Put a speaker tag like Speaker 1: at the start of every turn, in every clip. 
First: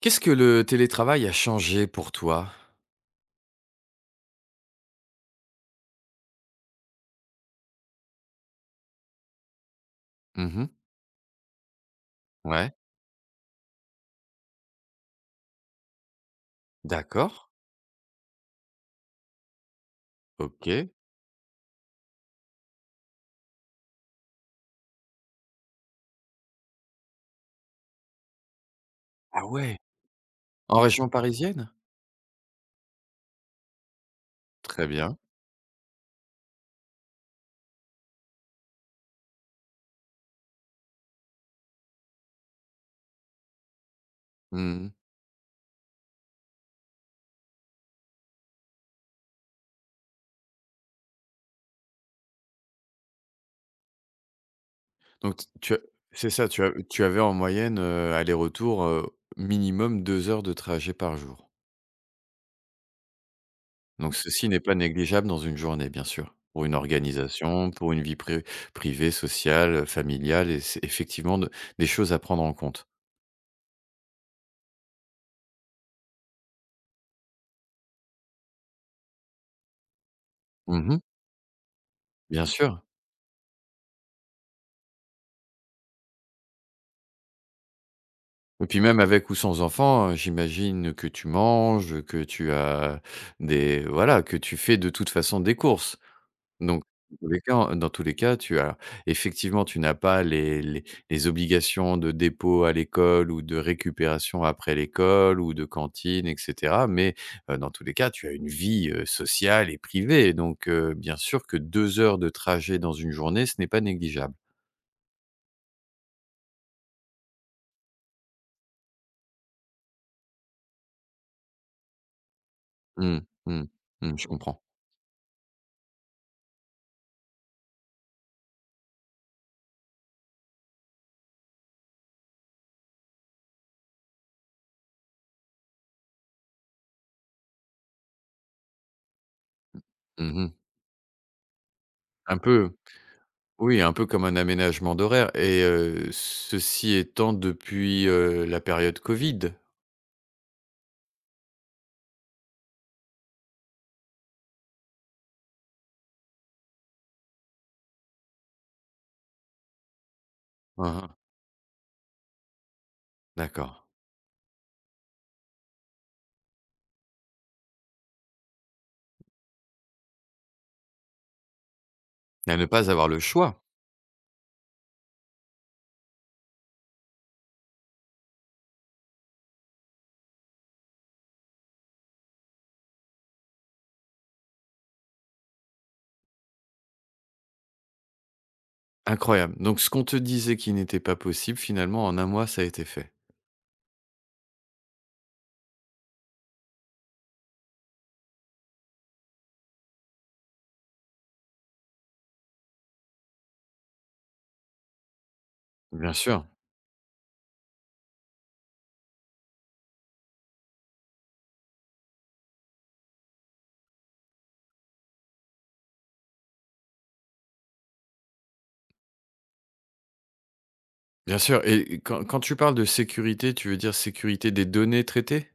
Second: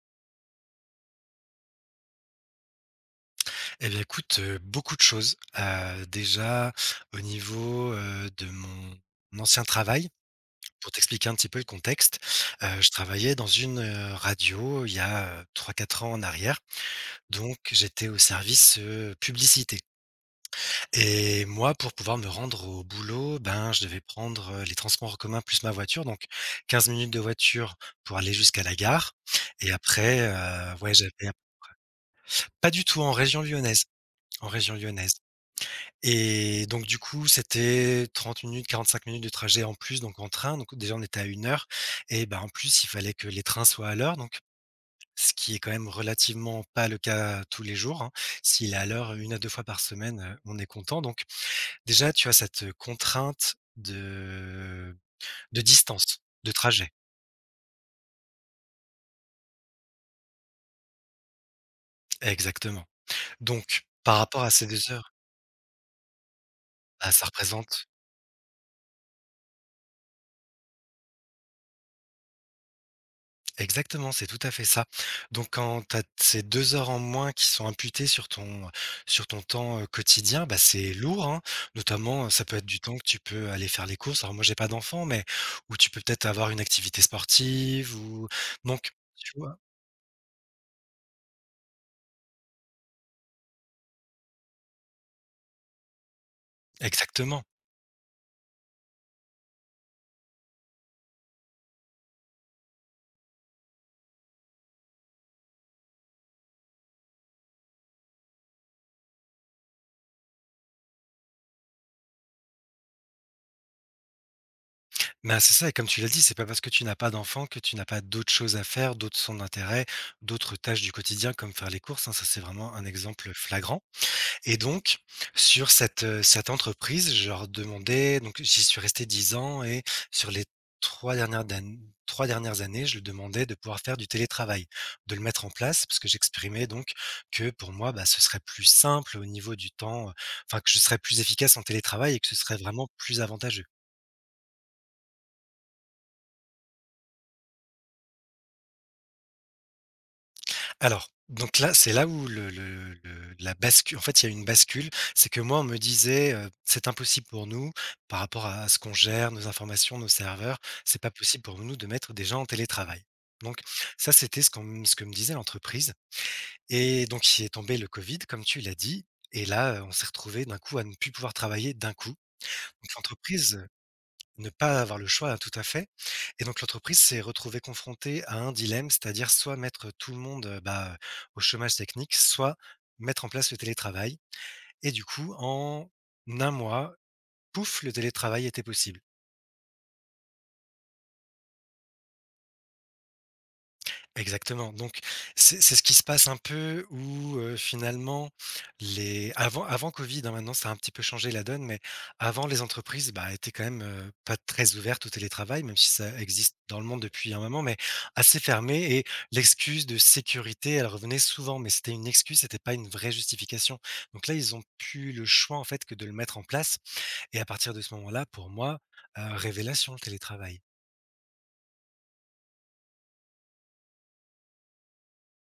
Speaker 1: Qu'est-ce que le télétravail a changé pour toi?
Speaker 2: Eh bien, écoute, beaucoup de choses. Déjà au niveau, de mon ancien travail,
Speaker 1: Mmh.
Speaker 2: pour t'expliquer un petit peu le contexte,
Speaker 1: Ouais,
Speaker 2: je travaillais dans une, radio il y a, 3-4 ans en arrière,
Speaker 1: d'accord,
Speaker 2: donc j'étais au service, publicité.
Speaker 1: OK.
Speaker 2: Et moi, pour pouvoir me rendre au boulot, ben, je devais prendre, les transports en commun plus ma voiture, donc 15 minutes de voiture pour aller jusqu'à la gare.
Speaker 1: Ah
Speaker 2: Et
Speaker 1: ouais,
Speaker 2: après,
Speaker 1: en
Speaker 2: ouais,
Speaker 1: région
Speaker 2: j'avais
Speaker 1: parisienne?
Speaker 2: pas du tout en région lyonnaise, en région
Speaker 1: Très
Speaker 2: lyonnaise.
Speaker 1: bien.
Speaker 2: Et donc du coup, c'était 30 minutes, 45 minutes de trajet en plus, donc en train. Donc déjà, on était à une heure et bah, en plus, il fallait que les trains soient à l'heure, donc
Speaker 1: Mmh.
Speaker 2: ce qui est quand même relativement pas le cas tous les jours, hein. S'il est à l'heure une à 2 fois par semaine, on est content. Donc déjà, tu as cette contrainte de
Speaker 1: Donc t
Speaker 2: de
Speaker 1: tu as,
Speaker 2: distance,
Speaker 1: c'est ça,
Speaker 2: de
Speaker 1: tu a
Speaker 2: trajet.
Speaker 1: tu avais en moyenne, aller-retour, minimum 2 heures de trajet par jour.
Speaker 2: Exactement. Donc
Speaker 1: Donc
Speaker 2: par rapport
Speaker 1: ceci
Speaker 2: à
Speaker 1: n'est
Speaker 2: ces
Speaker 1: pas
Speaker 2: 2 heures,
Speaker 1: négligeable dans une journée, bien sûr. Pour une
Speaker 2: bah, ça
Speaker 1: organisation,
Speaker 2: représente.
Speaker 1: pour une vie pré privée, sociale, familiale, et c'est effectivement de des choses à prendre en compte.
Speaker 2: Exactement, c'est tout à fait ça. Donc, quand tu as ces 2 heures en moins qui sont imputées sur ton temps, quotidien, bah, c'est
Speaker 1: Mmh.
Speaker 2: lourd, hein. Notamment, ça
Speaker 1: Bien
Speaker 2: peut être du
Speaker 1: sûr.
Speaker 2: temps que tu peux aller faire les courses. Alors moi, j'ai pas d'enfant, mais où tu peux peut-être avoir une activité sportive ou
Speaker 1: Et puis
Speaker 2: donc
Speaker 1: même avec
Speaker 2: tu
Speaker 1: ou
Speaker 2: vois?
Speaker 1: sans enfant, j'imagine que tu manges, que tu as des voilà, que tu fais de toute façon des courses. Donc dans tous les
Speaker 2: Exactement.
Speaker 1: cas dans tous les cas, tu as effectivement, tu n'as pas les obligations de dépôt à l'école ou de récupération après l'école ou de cantine, et cetera. Mais, dans tous les cas, tu as une vie, sociale et privée. Donc, bien sûr que 2 heures de trajet dans une journée, ce n'est pas négligeable.
Speaker 2: Bah, c'est ça et comme tu l'as dit, c'est pas parce que tu n'as pas d'enfant que tu n'as pas d'autres choses à faire, d'autres centres d'intérêt, d'autres tâches du quotidien comme faire les courses, hein. Ça, c'est vraiment un
Speaker 1: Mmh,
Speaker 2: exemple
Speaker 1: mmh,
Speaker 2: flagrant.
Speaker 1: mmh, je
Speaker 2: Et
Speaker 1: comprends.
Speaker 2: donc, sur cette entreprise, je leur demandais, donc j'y suis resté 10 ans, et sur les 3 dernières dan 3 dernières années, je lui demandais de pouvoir faire du télétravail, de le mettre en place parce que j'exprimais donc que pour moi, bah, ce serait plus simple au niveau du temps,
Speaker 1: Mmh.
Speaker 2: enfin que je serais plus efficace en télétravail et que ce
Speaker 1: Un
Speaker 2: serait
Speaker 1: peu
Speaker 2: vraiment plus avantageux.
Speaker 1: Oui, un peu comme un aménagement d'horaire, et ceci étant depuis, la période Covid?
Speaker 2: Alors, donc là, c'est là où le la bascule. En fait, il y a une bascule. C'est que moi, on me disait, «C'est impossible pour nous par rapport à ce qu'on gère, nos informations, nos serveurs,
Speaker 1: Mmh
Speaker 2: c'est pas
Speaker 1: mh.
Speaker 2: possible pour nous de mettre des gens en télétravail.» Donc
Speaker 1: D'accord.
Speaker 2: ça, c'était ce que me disait l'entreprise. Et donc il est tombé le covid, comme tu l'as dit, et là, on s'est retrouvé d'un coup à ne plus pouvoir travailler d'un coup.
Speaker 1: Et à ne pas
Speaker 2: Donc
Speaker 1: avoir le
Speaker 2: l'entreprise
Speaker 1: choix.
Speaker 2: ne pas avoir le choix, hein, tout à fait. Et donc l'entreprise s'est retrouvée confrontée à un dilemme, c'est-à-dire soit mettre tout le monde, bah, au chômage technique, soit mettre en place le télétravail. Et du coup, en un mois, pouf, le télétravail était possible.
Speaker 1: Incroyable. Donc ce qu'on te disait qui n'était pas possible, finalement, en un mois, ça a été fait.
Speaker 2: Exactement, donc c'est ce qui se passe un peu où, finalement, les avant avant covid, hein, maintenant ça a un petit peu changé la donne, mais avant les entreprises, bah, étaient quand même, pas très ouvertes au télétravail, même si
Speaker 1: Bien
Speaker 2: ça
Speaker 1: sûr,
Speaker 2: existe dans le monde depuis un moment, mais assez fermées. Et l'excuse de sécurité, elle revenait souvent, mais c'était une excuse, c'était pas une vraie justification. Donc là, ils ont plus le choix en fait que de le mettre en place, et à partir de ce moment-là, pour moi, révélation, le télétravail.
Speaker 1: bien sûr, et quand tu parles de sécurité, tu veux dire sécurité des données traitées?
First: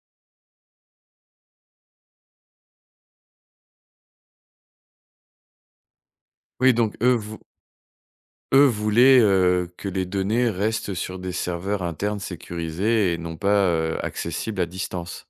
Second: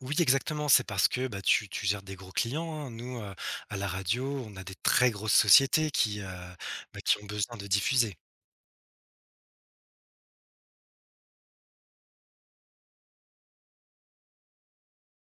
Speaker 2: Oui, exactement. C'est parce que bah, tu gères des gros clients, hein. Nous, à la radio, on a des très grosses sociétés qui, euh,
Speaker 1: Oui, donc
Speaker 2: bah, qui ont besoin de diffuser.
Speaker 1: eux voulaient, que les données restent sur des serveurs internes sécurisés et non pas, accessibles à distance.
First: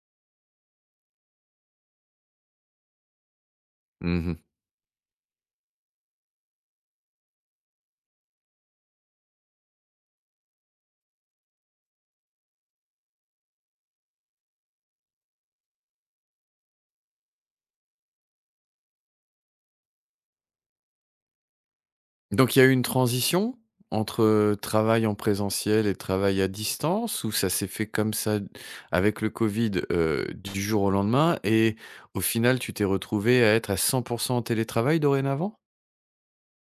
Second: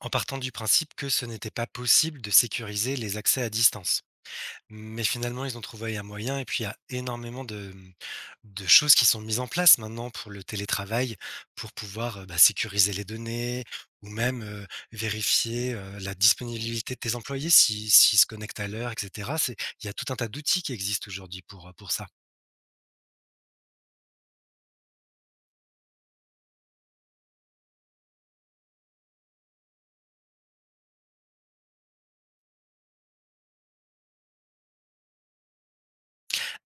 Speaker 2: En partant du principe que ce n'était pas possible de sécuriser les accès à distance.
Speaker 1: Mmh.
Speaker 2: Mais finalement, ils ont trouvé un moyen, et puis il y a énormément de choses qui sont mises en place maintenant pour le télétravail, pour pouvoir, bah, sécuriser les données ou même, vérifier, la disponibilité de tes employés si s'ils se connectent à l'heure et cetera. C'est Il y a tout un tas d'outils qui existent aujourd'hui pour ça.
Speaker 1: Donc il y a eu une transition entre, travail en présentiel et travail à distance, ou ça s'est fait comme ça avec le Covid, du jour au lendemain, et au final tu t'es retrouvé à être à 100% en télétravail dorénavant?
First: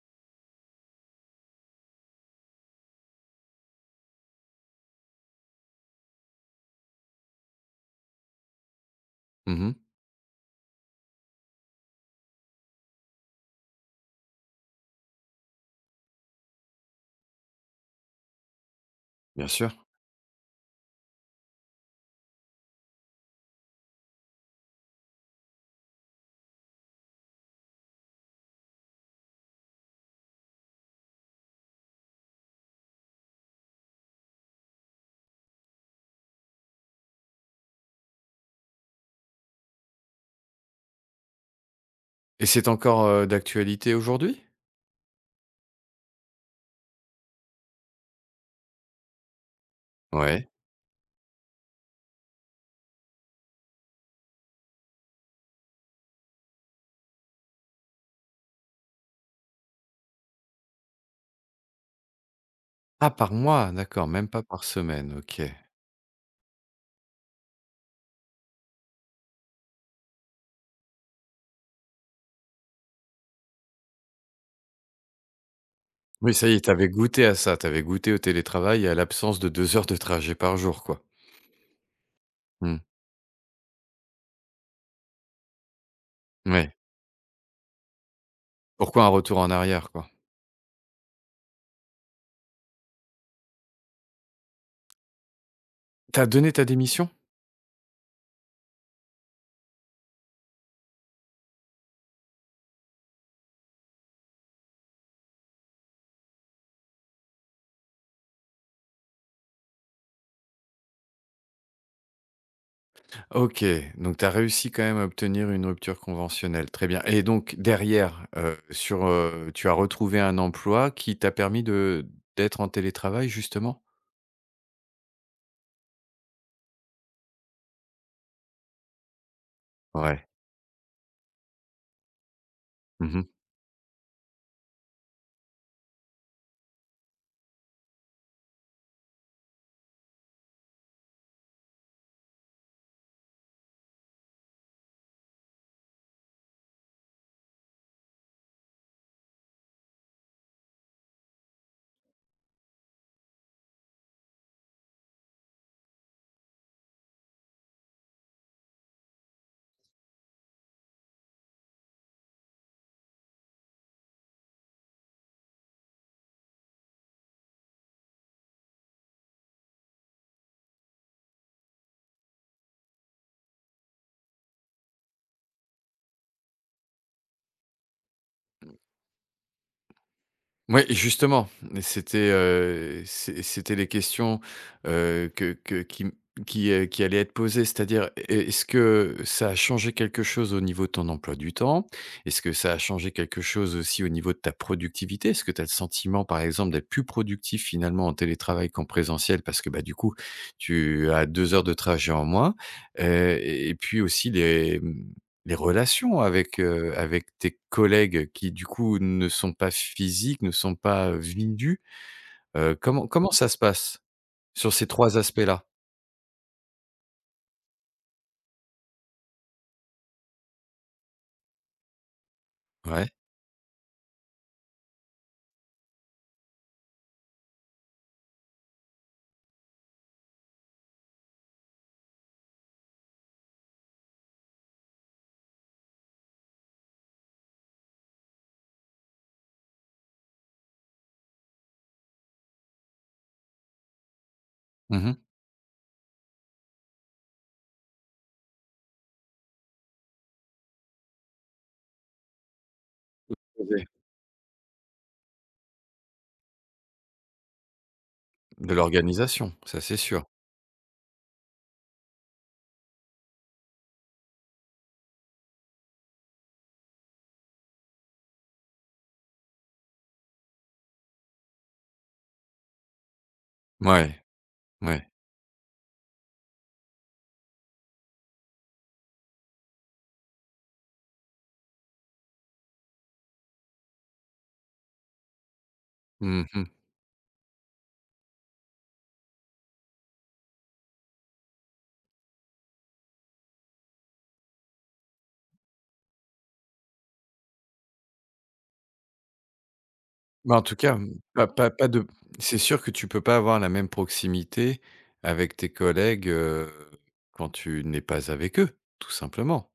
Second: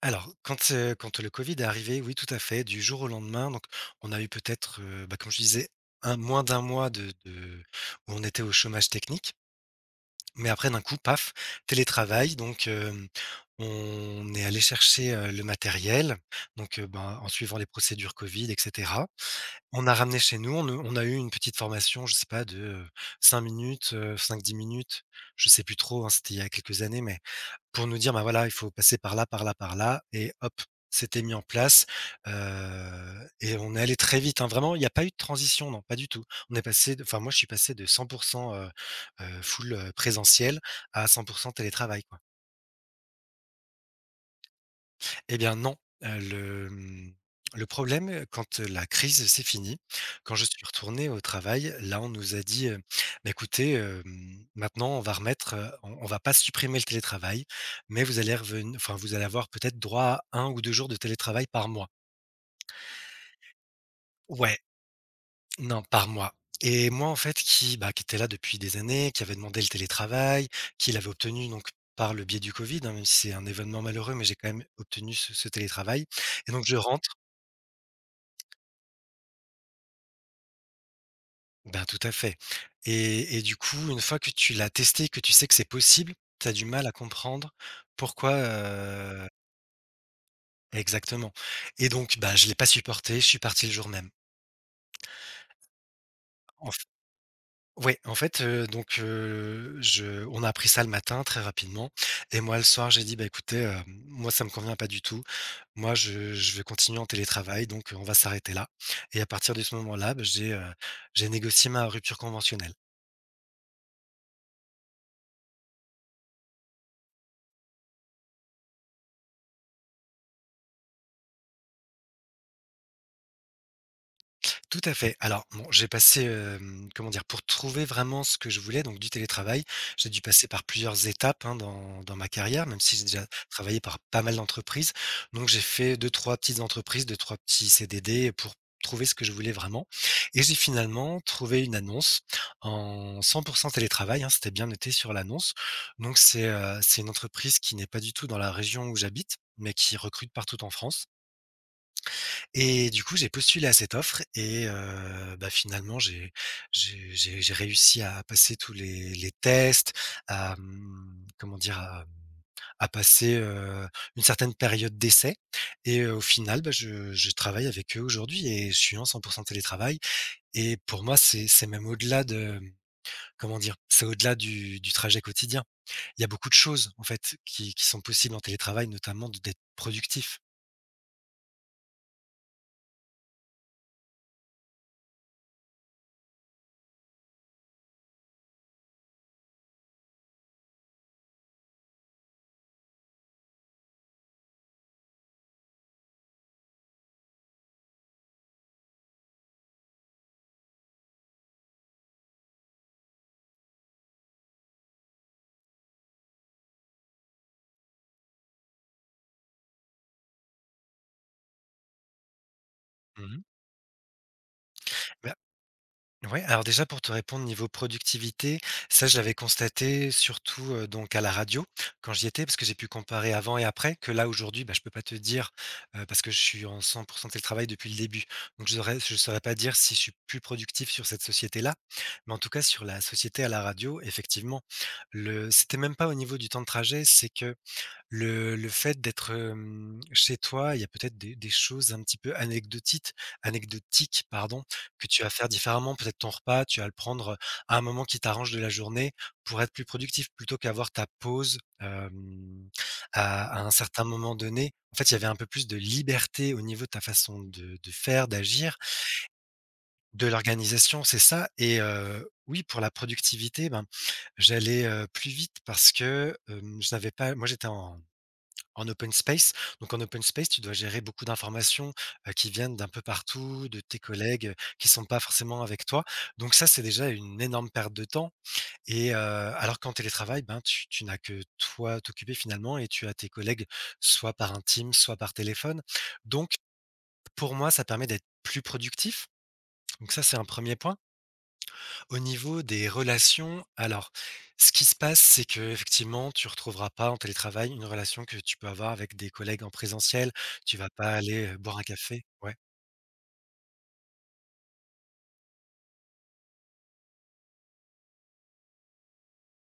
Speaker 2: Alors quand le covid est arrivé, oui tout à fait, du jour au lendemain. Donc on a eu peut-être, bah, comme je disais, un moins d'un mois de où on était au chômage technique.
Speaker 1: Mmh.
Speaker 2: Mais après d'un coup, paf, télétravail donc hem, on est allé chercher, le matériel, donc ben, en suivant les procédures Covid et cetera.
Speaker 1: Bien sûr.
Speaker 2: On a ramené chez nous, on ne on a eu une petite formation, je sais pas de, cinq dix minutes, je sais plus trop, hein, c'était il y a quelques années, mais pour nous dire: «Bah, voilà, il faut passer par là, par là, par là.» Et hop, c'était mis en place, heu, et on est allé très vite, hein. Vraiment, il n'y a pas eu de transition, non, pas du tout. On est passé de enfin moi, je suis passé de 100%, heu full, présentiel à 100% télétravail, quoi.
Speaker 1: Et c'est encore, d'actualité aujourd'hui?
Speaker 2: Eh bien non, heu, le, mmh, le problème, quand la crise c'est fini, quand je
Speaker 1: Ouais.
Speaker 2: suis retourné au travail, là on nous a dit, «Bah écoutez, hem, maintenant on va pas supprimer le télétravail, mais vous allez reven enfin vous allez avoir peut-être droit à un ou 2 jours de télétravail par mois.»
Speaker 1: Ah, par mois, d'accord, même pas
Speaker 2: Ouais,
Speaker 1: par semaine, OK.
Speaker 2: non, par mois. Et moi en fait qui était là depuis des années, qui avait demandé le télétravail, qui l'avait obtenu donc par le biais du covid, hein, même si c'est un événement malheureux, mais j'ai quand même obtenu ce télétravail,
Speaker 1: Oui, ça
Speaker 2: et
Speaker 1: y est,
Speaker 2: donc
Speaker 1: tu
Speaker 2: je
Speaker 1: avais
Speaker 2: rentre.
Speaker 1: goûté à ça, tu avais goûté au télétravail et à l'absence de 2 heures de trajet par jour, quoi?
Speaker 2: Ben, tout à fait.
Speaker 1: Mmh.
Speaker 2: Et du coup, une fois que tu l'as testé, que tu sais que c'est possible, tu as du
Speaker 1: Ouais.
Speaker 2: mal à comprendre pourquoi,
Speaker 1: Pourquoi un
Speaker 2: heu,
Speaker 1: retour en arrière, quoi?
Speaker 2: exactement. Et donc, bah, je l'ai pas supporté, je suis parti le jour même.
Speaker 1: T'as donné ta
Speaker 2: En f
Speaker 1: démission?
Speaker 2: Ouais, en fait, donc, je on a appris ça le matin très rapidement, et moi le soir, j'ai dit: «Bah, écoutez, hem, moi ça me convient pas du tout. Moi je vais continuer en télétravail donc, on va s'arrêter là.» Et à partir de ce moment-là, bah, j'ai négocié ma rupture conventionnelle.
Speaker 1: OK, donc tu as réussi quand même à obtenir une rupture conventionnelle, très bien, et donc derrière, tu as retrouvé un emploi qui t'a permis de d'être en télétravail, justement?
Speaker 2: Tout à fait. Alors, bon, j'ai passé, hem, comment dire? Pour trouver vraiment ce que je voulais, donc du télétravail, j'ai dû
Speaker 1: Ouais.
Speaker 2: passer par plusieurs étapes, hein, dans ma carrière, même si j'ai
Speaker 1: Mmh.
Speaker 2: déjà travaillé par pas mal d'entreprises. Donc j'ai fait deux trois petites entreprises, deux trois petits CDD pour trouver ce que je voulais vraiment, et j'ai finalement trouvé une annonce en 100% télétravail, hein, c'était bien noté sur l'annonce. Donc c'est une entreprise qui n'est pas du tout dans la région où j'habite, mais qui recrute partout en France. Et du coup, j'ai postulé à cette offre, et bah, finalement, j'ai réussi à passer tous les tests, à, mmh, comment dire? À passer, une certaine période d'essai. Et au final, bah, je travaille avec eux aujourd'hui, et je suis en 100% télétravail, et pour moi, c'est même au-delà de, mmh, comment dire? C'est au-delà du trajet quotidien. Il y a beaucoup de choses, en fait, qui sont possibles en télétravail, notamment de d'être productif.
Speaker 1: Ouais, et justement, et c'était les questions, que qui m qui allaient être posées. C'est-à-dire, est-ce que ça a changé quelque chose au niveau de ton emploi du temps? Est-ce que ça a changé quelque chose aussi au niveau de ta productivité? Est-ce que tu as le sentiment, par exemple, d'être plus productif finalement en télétravail qu'en présentiel? Parce que, bah, du coup, tu as 2 heures de trajet en moins, et puis aussi les relations avec tes collègues qui, du coup, ne sont pas physiques, ne sont pas, vidus, comment
Speaker 2: Mmh,
Speaker 1: ça se passe sur ces 3 aspects-là?
Speaker 2: ouais, alors déjà pour te répondre niveau productivité, ça je l'avais constaté surtout, donc à la radio quand j'y étais, parce que j'ai pu
Speaker 1: Ouais.
Speaker 2: comparer avant et après. Que là aujourd'hui, bah, je peux pas te dire, parce que je suis en 100% télétravail depuis le début. Donc je saurais pas dire si je suis plus productif sur cette société-là. Mais en tout cas sur la société à la radio, effectivement, le c'était même pas au niveau du temps de trajet, c'est que le fait d'être, hem, chez toi, il y a peut-être des choses un petit peu anecdotiques anecdotiques, pardon, que
Speaker 1: Mmh.
Speaker 2: tu vas faire différemment. Peut-être ton repas, tu vas le prendre, à un moment qui t'arrange de la journée pour être plus productif plutôt qu'avoir ta pause, hem, à un
Speaker 1: Ouais.
Speaker 2: certain moment donné. En fait, il y avait un peu plus de liberté au niveau de ta façon de faire,
Speaker 1: De
Speaker 2: d'agir,
Speaker 1: l'organisation, ça c'est sûr.
Speaker 2: de l'organisation, c'est ça. Et oui, pour la productivité, ben, j'allais, plus vite parce que, hem, je n'avais pas moi, j'étais en open space. Donc en open space, tu dois gérer beaucoup d'informations, qui viennent d'un peu partout, de tes
Speaker 1: Ouais,
Speaker 2: collègues, qui sont
Speaker 1: ouais.
Speaker 2: pas forcément avec toi. Donc ça, c'est déjà une énorme perte de temps. Et alors qu'en télétravail, ben, tu n'as que toi à t'occuper finalement, et tu as tes collègues soit par un team, soit par téléphone. Donc
Speaker 1: Mmh.
Speaker 2: pour moi, ça permet d'être plus productif. Donc ça, c'est un premier point. Au niveau des relations, alors, ce qui se passe, c'est que effectivement, tu retrouveras pas en télétravail une relation que tu peux avoir avec des collègues en présentiel.
Speaker 1: Mais en
Speaker 2: Tu
Speaker 1: tout
Speaker 2: vas
Speaker 1: cas,
Speaker 2: pas aller,
Speaker 1: pas pas
Speaker 2: boire un
Speaker 1: pas de.
Speaker 2: café, ouais.
Speaker 1: C'est sûr que tu peux pas avoir la même proximité avec tes collègues, quand tu n'es pas avec eux, tout simplement.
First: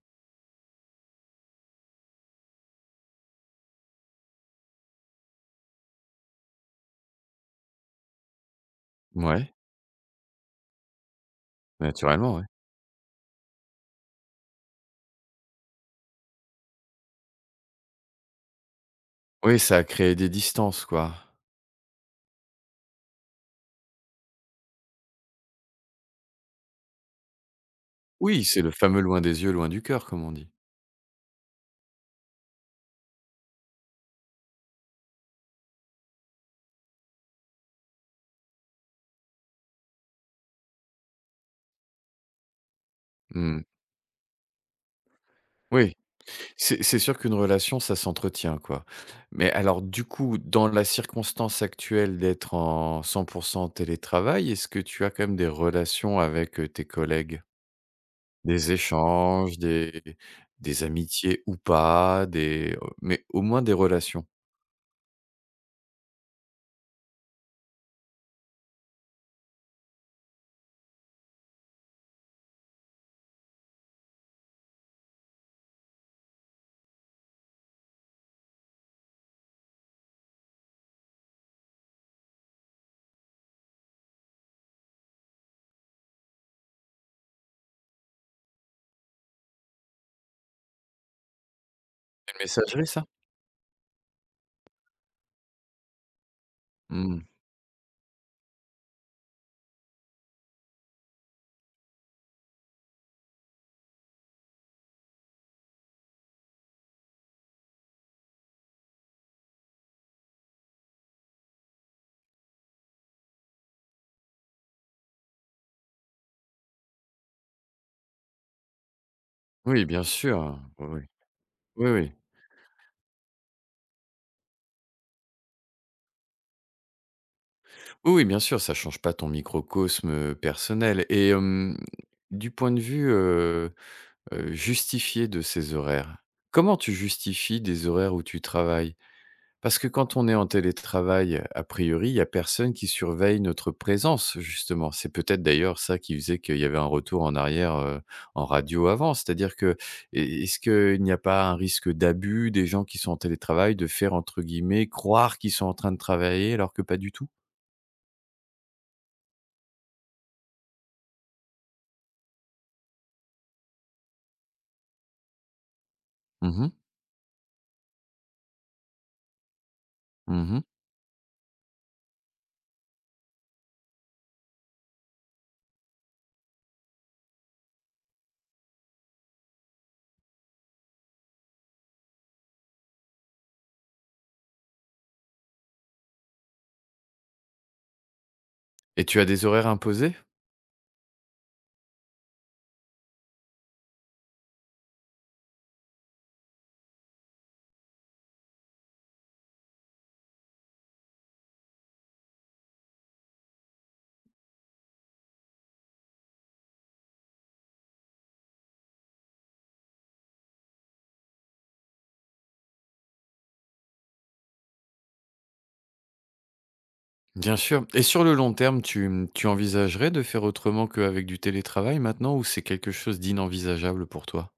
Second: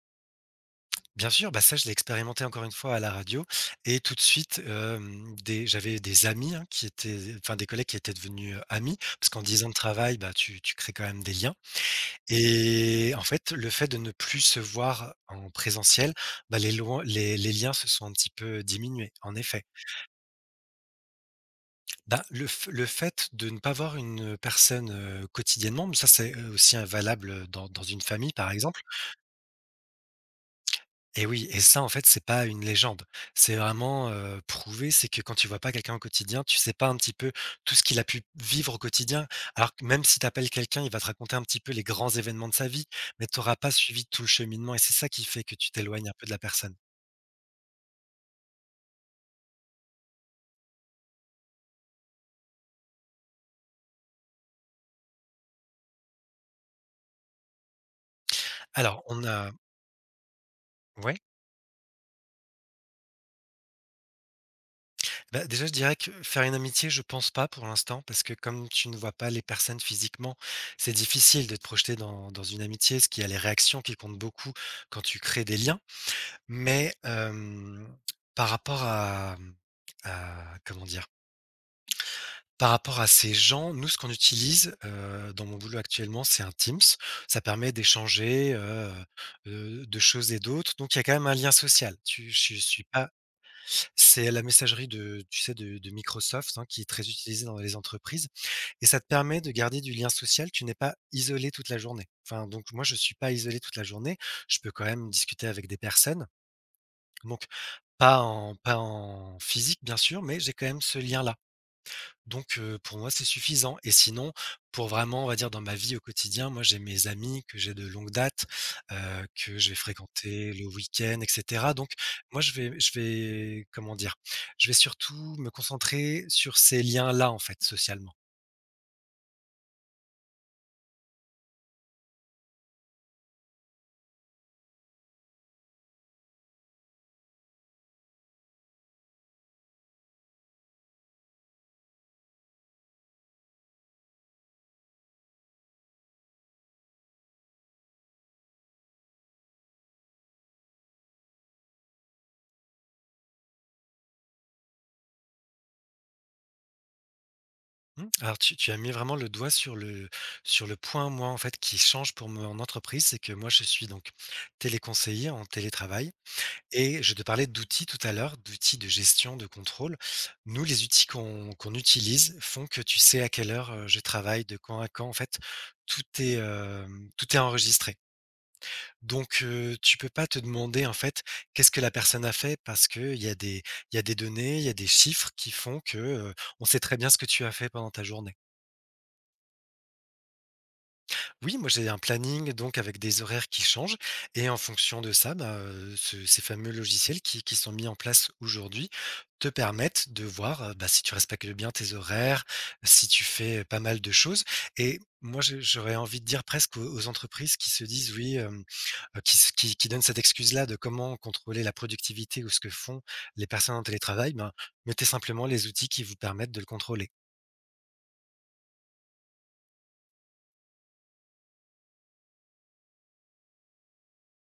Speaker 2: Bien sûr, bah, ça, je l'ai expérimenté encore une fois à la radio et tout de suite, hem, des j'avais des amis, hein, qui étaient des collègues qui étaient devenus, amis parce qu'en
Speaker 1: Ouais.
Speaker 2: 10 ans de travail, bah, tu crées quand même des liens
Speaker 1: Naturellement, ouais.
Speaker 2: et en fait, le fait de ne plus se voir en présentiel, bah, les loin les liens se sont un petit peu diminués, en
Speaker 1: Oui,
Speaker 2: effet.
Speaker 1: ça a créé des distances, quoi.
Speaker 2: Le fait de ne pas voir une personne, quotidiennement, mais ça, c'est, aussi, hein, valable dans une famille,
Speaker 1: Oui,
Speaker 2: par
Speaker 1: c'est le
Speaker 2: exemple
Speaker 1: fameux loin des yeux, loin du cœur, comme on dit.
Speaker 2: et oui, et ça, en fait, c'est pas une légende. C'est vraiment, prouvé, c'est que quand tu vois pas quelqu'un au quotidien, tu sais pas un petit peu tout ce qu'il a pu vivre au quotidien. Alors que même si t'appelles quelqu'un, il va te raconter un petit peu les grands événements de sa vie, mais t'auras
Speaker 1: Mmh.
Speaker 2: pas suivi tout le cheminement et c'est ça qui fait que tu
Speaker 1: Oui,
Speaker 2: t'éloignes un peu de la personne.
Speaker 1: c'est sûr qu'une relation, ça s'entretient, quoi. Mais alors, du coup, dans la circonstance actuelle d'être en 100% télétravail, est-ce que tu as quand même des relations avec, tes collègues? Des
Speaker 2: Alors on a
Speaker 1: échanges, des
Speaker 2: ouais?
Speaker 1: amitiés ou pas, des mais au moins des relations?
Speaker 2: Bah, déjà, je dirais que faire une amitié, je pense pas pour l'instant, parce que comme tu ne vois pas les personnes physiquement, c'est difficile de te projeter dans une amitié, ce qui a les réactions qui comptent beaucoup quand tu crées des liens. Mais par rapport comment dire, par rapport à ces gens, nous, ce qu'on utilise, dans mon boulot actuellement, c'est un Teams. Ça permet d'échanger, de choses et d'autres. Donc, il y a quand même un lien social. Tu,
Speaker 1: Une
Speaker 2: je, suis
Speaker 1: messagerie, ça?
Speaker 2: pas C'est la messagerie de, tu sais, de Microsoft, hein, qui est très
Speaker 1: Mmh.
Speaker 2: utilisée dans les entreprises et ça te permet de garder du lien social. Tu n'es pas isolé toute la journée. Enfin, donc moi, je suis pas isolé toute la journée. Je peux quand même discuter avec des personnes, donc pas en physique, bien sûr, mais j'ai quand même ce lien-là. Donc, pour moi, c'est suffisant et sinon, pour vraiment, on va dire, dans ma vie au quotidien, moi, j'ai mes amis que j'ai de longue date, que je vais
Speaker 1: Oui, bien
Speaker 2: fréquenter
Speaker 1: sûr.
Speaker 2: le
Speaker 1: Oui, oui.
Speaker 2: week-end, et cetera.
Speaker 1: Oui,
Speaker 2: Donc
Speaker 1: oui.
Speaker 2: moi, je vais comment dire? Je vais surtout me concentrer sur ces liens-là, en fait,
Speaker 1: Oui,
Speaker 2: socialement.
Speaker 1: oui, bien sûr, ça change pas ton microcosme, personnel, et du point de vue, justifié de ces horaires, comment tu justifies des horaires où tu travailles? Parce que quand on est en télétravail, a priori, il y a personne qui surveille notre présence, justement. C'est peut-être d'ailleurs ça qui faisait qu'il y avait un retour en arrière, en radio avant. C'est-à-dire que, est-ce qu'il n'y a pas un risque d'abus des gens qui sont en télétravail, de faire, entre guillemets «croire» qu'ils sont en train de travailler alors que pas du tout?
Speaker 2: Mmh, alors tu as mis vraiment le doigt sur le point, moi, en fait, qui change pour mon entreprise, c'est que moi, je suis donc téléconseiller en télétravail.
Speaker 1: Mmh mh.
Speaker 2: Et je te parlais d'outils tout à l'heure, d'outils de gestion, de contrôle. Nous,
Speaker 1: Mmh.
Speaker 2: les outils qu'on utilise font que tu sais à quelle heure, je travaille, de quand à quand. En fait, tout est enregistré. Donc, tu peux pas te demander, en fait, qu'est-ce que la personne a fait parce qu'il y a des données, il y a des chiffres qui font que, on sait très bien ce que tu as fait pendant ta journée.
Speaker 1: Et tu as des horaires imposés?
Speaker 2: Oui, moi j'ai un planning donc avec des horaires qui changent et en fonction de ça, bah, ce ces fameux logiciels qui sont mis en place aujourd'hui te permettent de voir, bah, si tu respectes bien tes horaires, si tu fais pas mal de choses, et moi je j'aurais envie de dire presque aux entreprises qui se disent oui, qui se qui donnent cette excuse-là de comment contrôler la productivité ou ce que font les personnes en télétravail, ben, mettez simplement les outils qui vous permettent de le contrôler.
Speaker 1: Bien sûr. Et sur le long terme, tu envisagerais de faire autrement qu'avec du télétravail maintenant, ou c'est quelque chose d'inenvisageable pour toi?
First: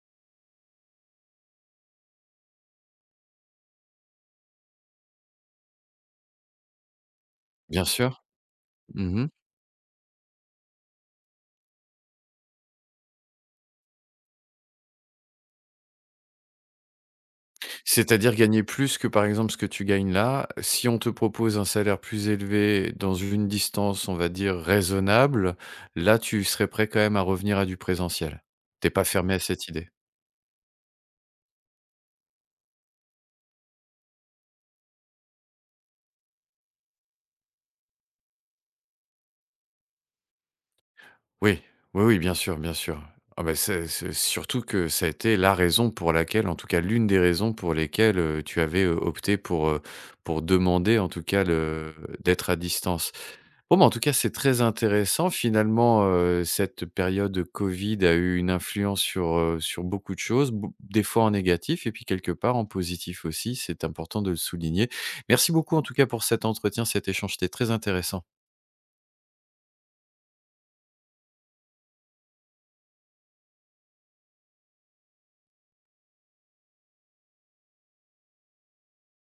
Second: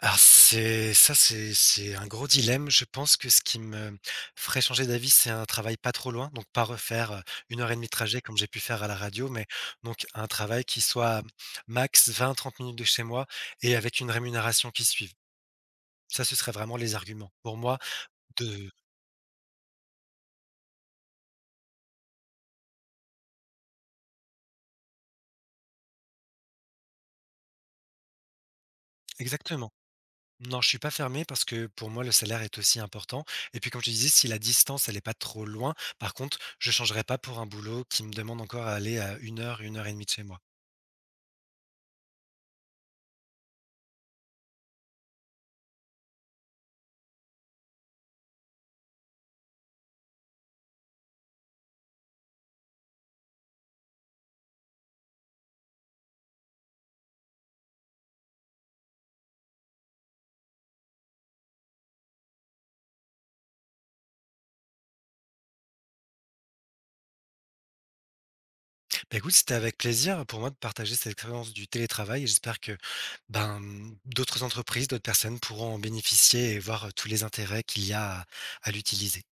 Speaker 2: Alors c'est ça, c'est un gros dilemme. Je pense que ce qui me ferait changer d'avis, c'est un travail pas trop loin, donc pas refaire, 1 heure et
Speaker 1: Bien
Speaker 2: demie de trajet
Speaker 1: sûr.
Speaker 2: comme j'ai pu faire à la
Speaker 1: Mmh.
Speaker 2: radio, mais donc un travail qui soit max 20 à 30 minutes de chez moi et avec une rémunération qui suive. Ça, ce serait vraiment les arguments pour moi
Speaker 1: C'est-à-dire gagner
Speaker 2: de
Speaker 1: plus que par exemple ce que tu gagnes là, si on te propose un salaire plus élevé dans une distance, on va dire raisonnable, là tu serais prêt quand même à revenir à du présentiel? T'es pas fermé à cette
Speaker 2: exactement.
Speaker 1: idée?
Speaker 2: Non, je suis pas fermé parce que pour moi, le salaire est aussi important et puis comme je te disais, si la distance, elle est pas trop loin, par contre, je changerais pas pour un boulot qui me demande encore à aller à 1 heure, 1 heure et demie de chez moi.
Speaker 1: Oui, oui, oui, bien sûr, bien sûr. Ah bah, c'est surtout que ça a été la raison pour laquelle, en tout cas l'une des raisons pour lesquelles, tu avais, opté pour demander en tout cas le d'être à distance. Bon, mais en tout cas, c'est très intéressant finalement, cette période Covid a eu une influence sur beaucoup de choses, bou des fois en négatif et puis quelque part en positif aussi, c'est important de le souligner. Merci beaucoup en tout cas pour cet entretien, cet échange, c'était très intéressant.
Speaker 2: Bah, écoute, c'était avec plaisir pour moi de partager cette expérience du télétravail et j'espère que, ben, d'autres entreprises, d'autres personnes pourront en bénéficier et voir tous les intérêts qu'il y a à l'utiliser.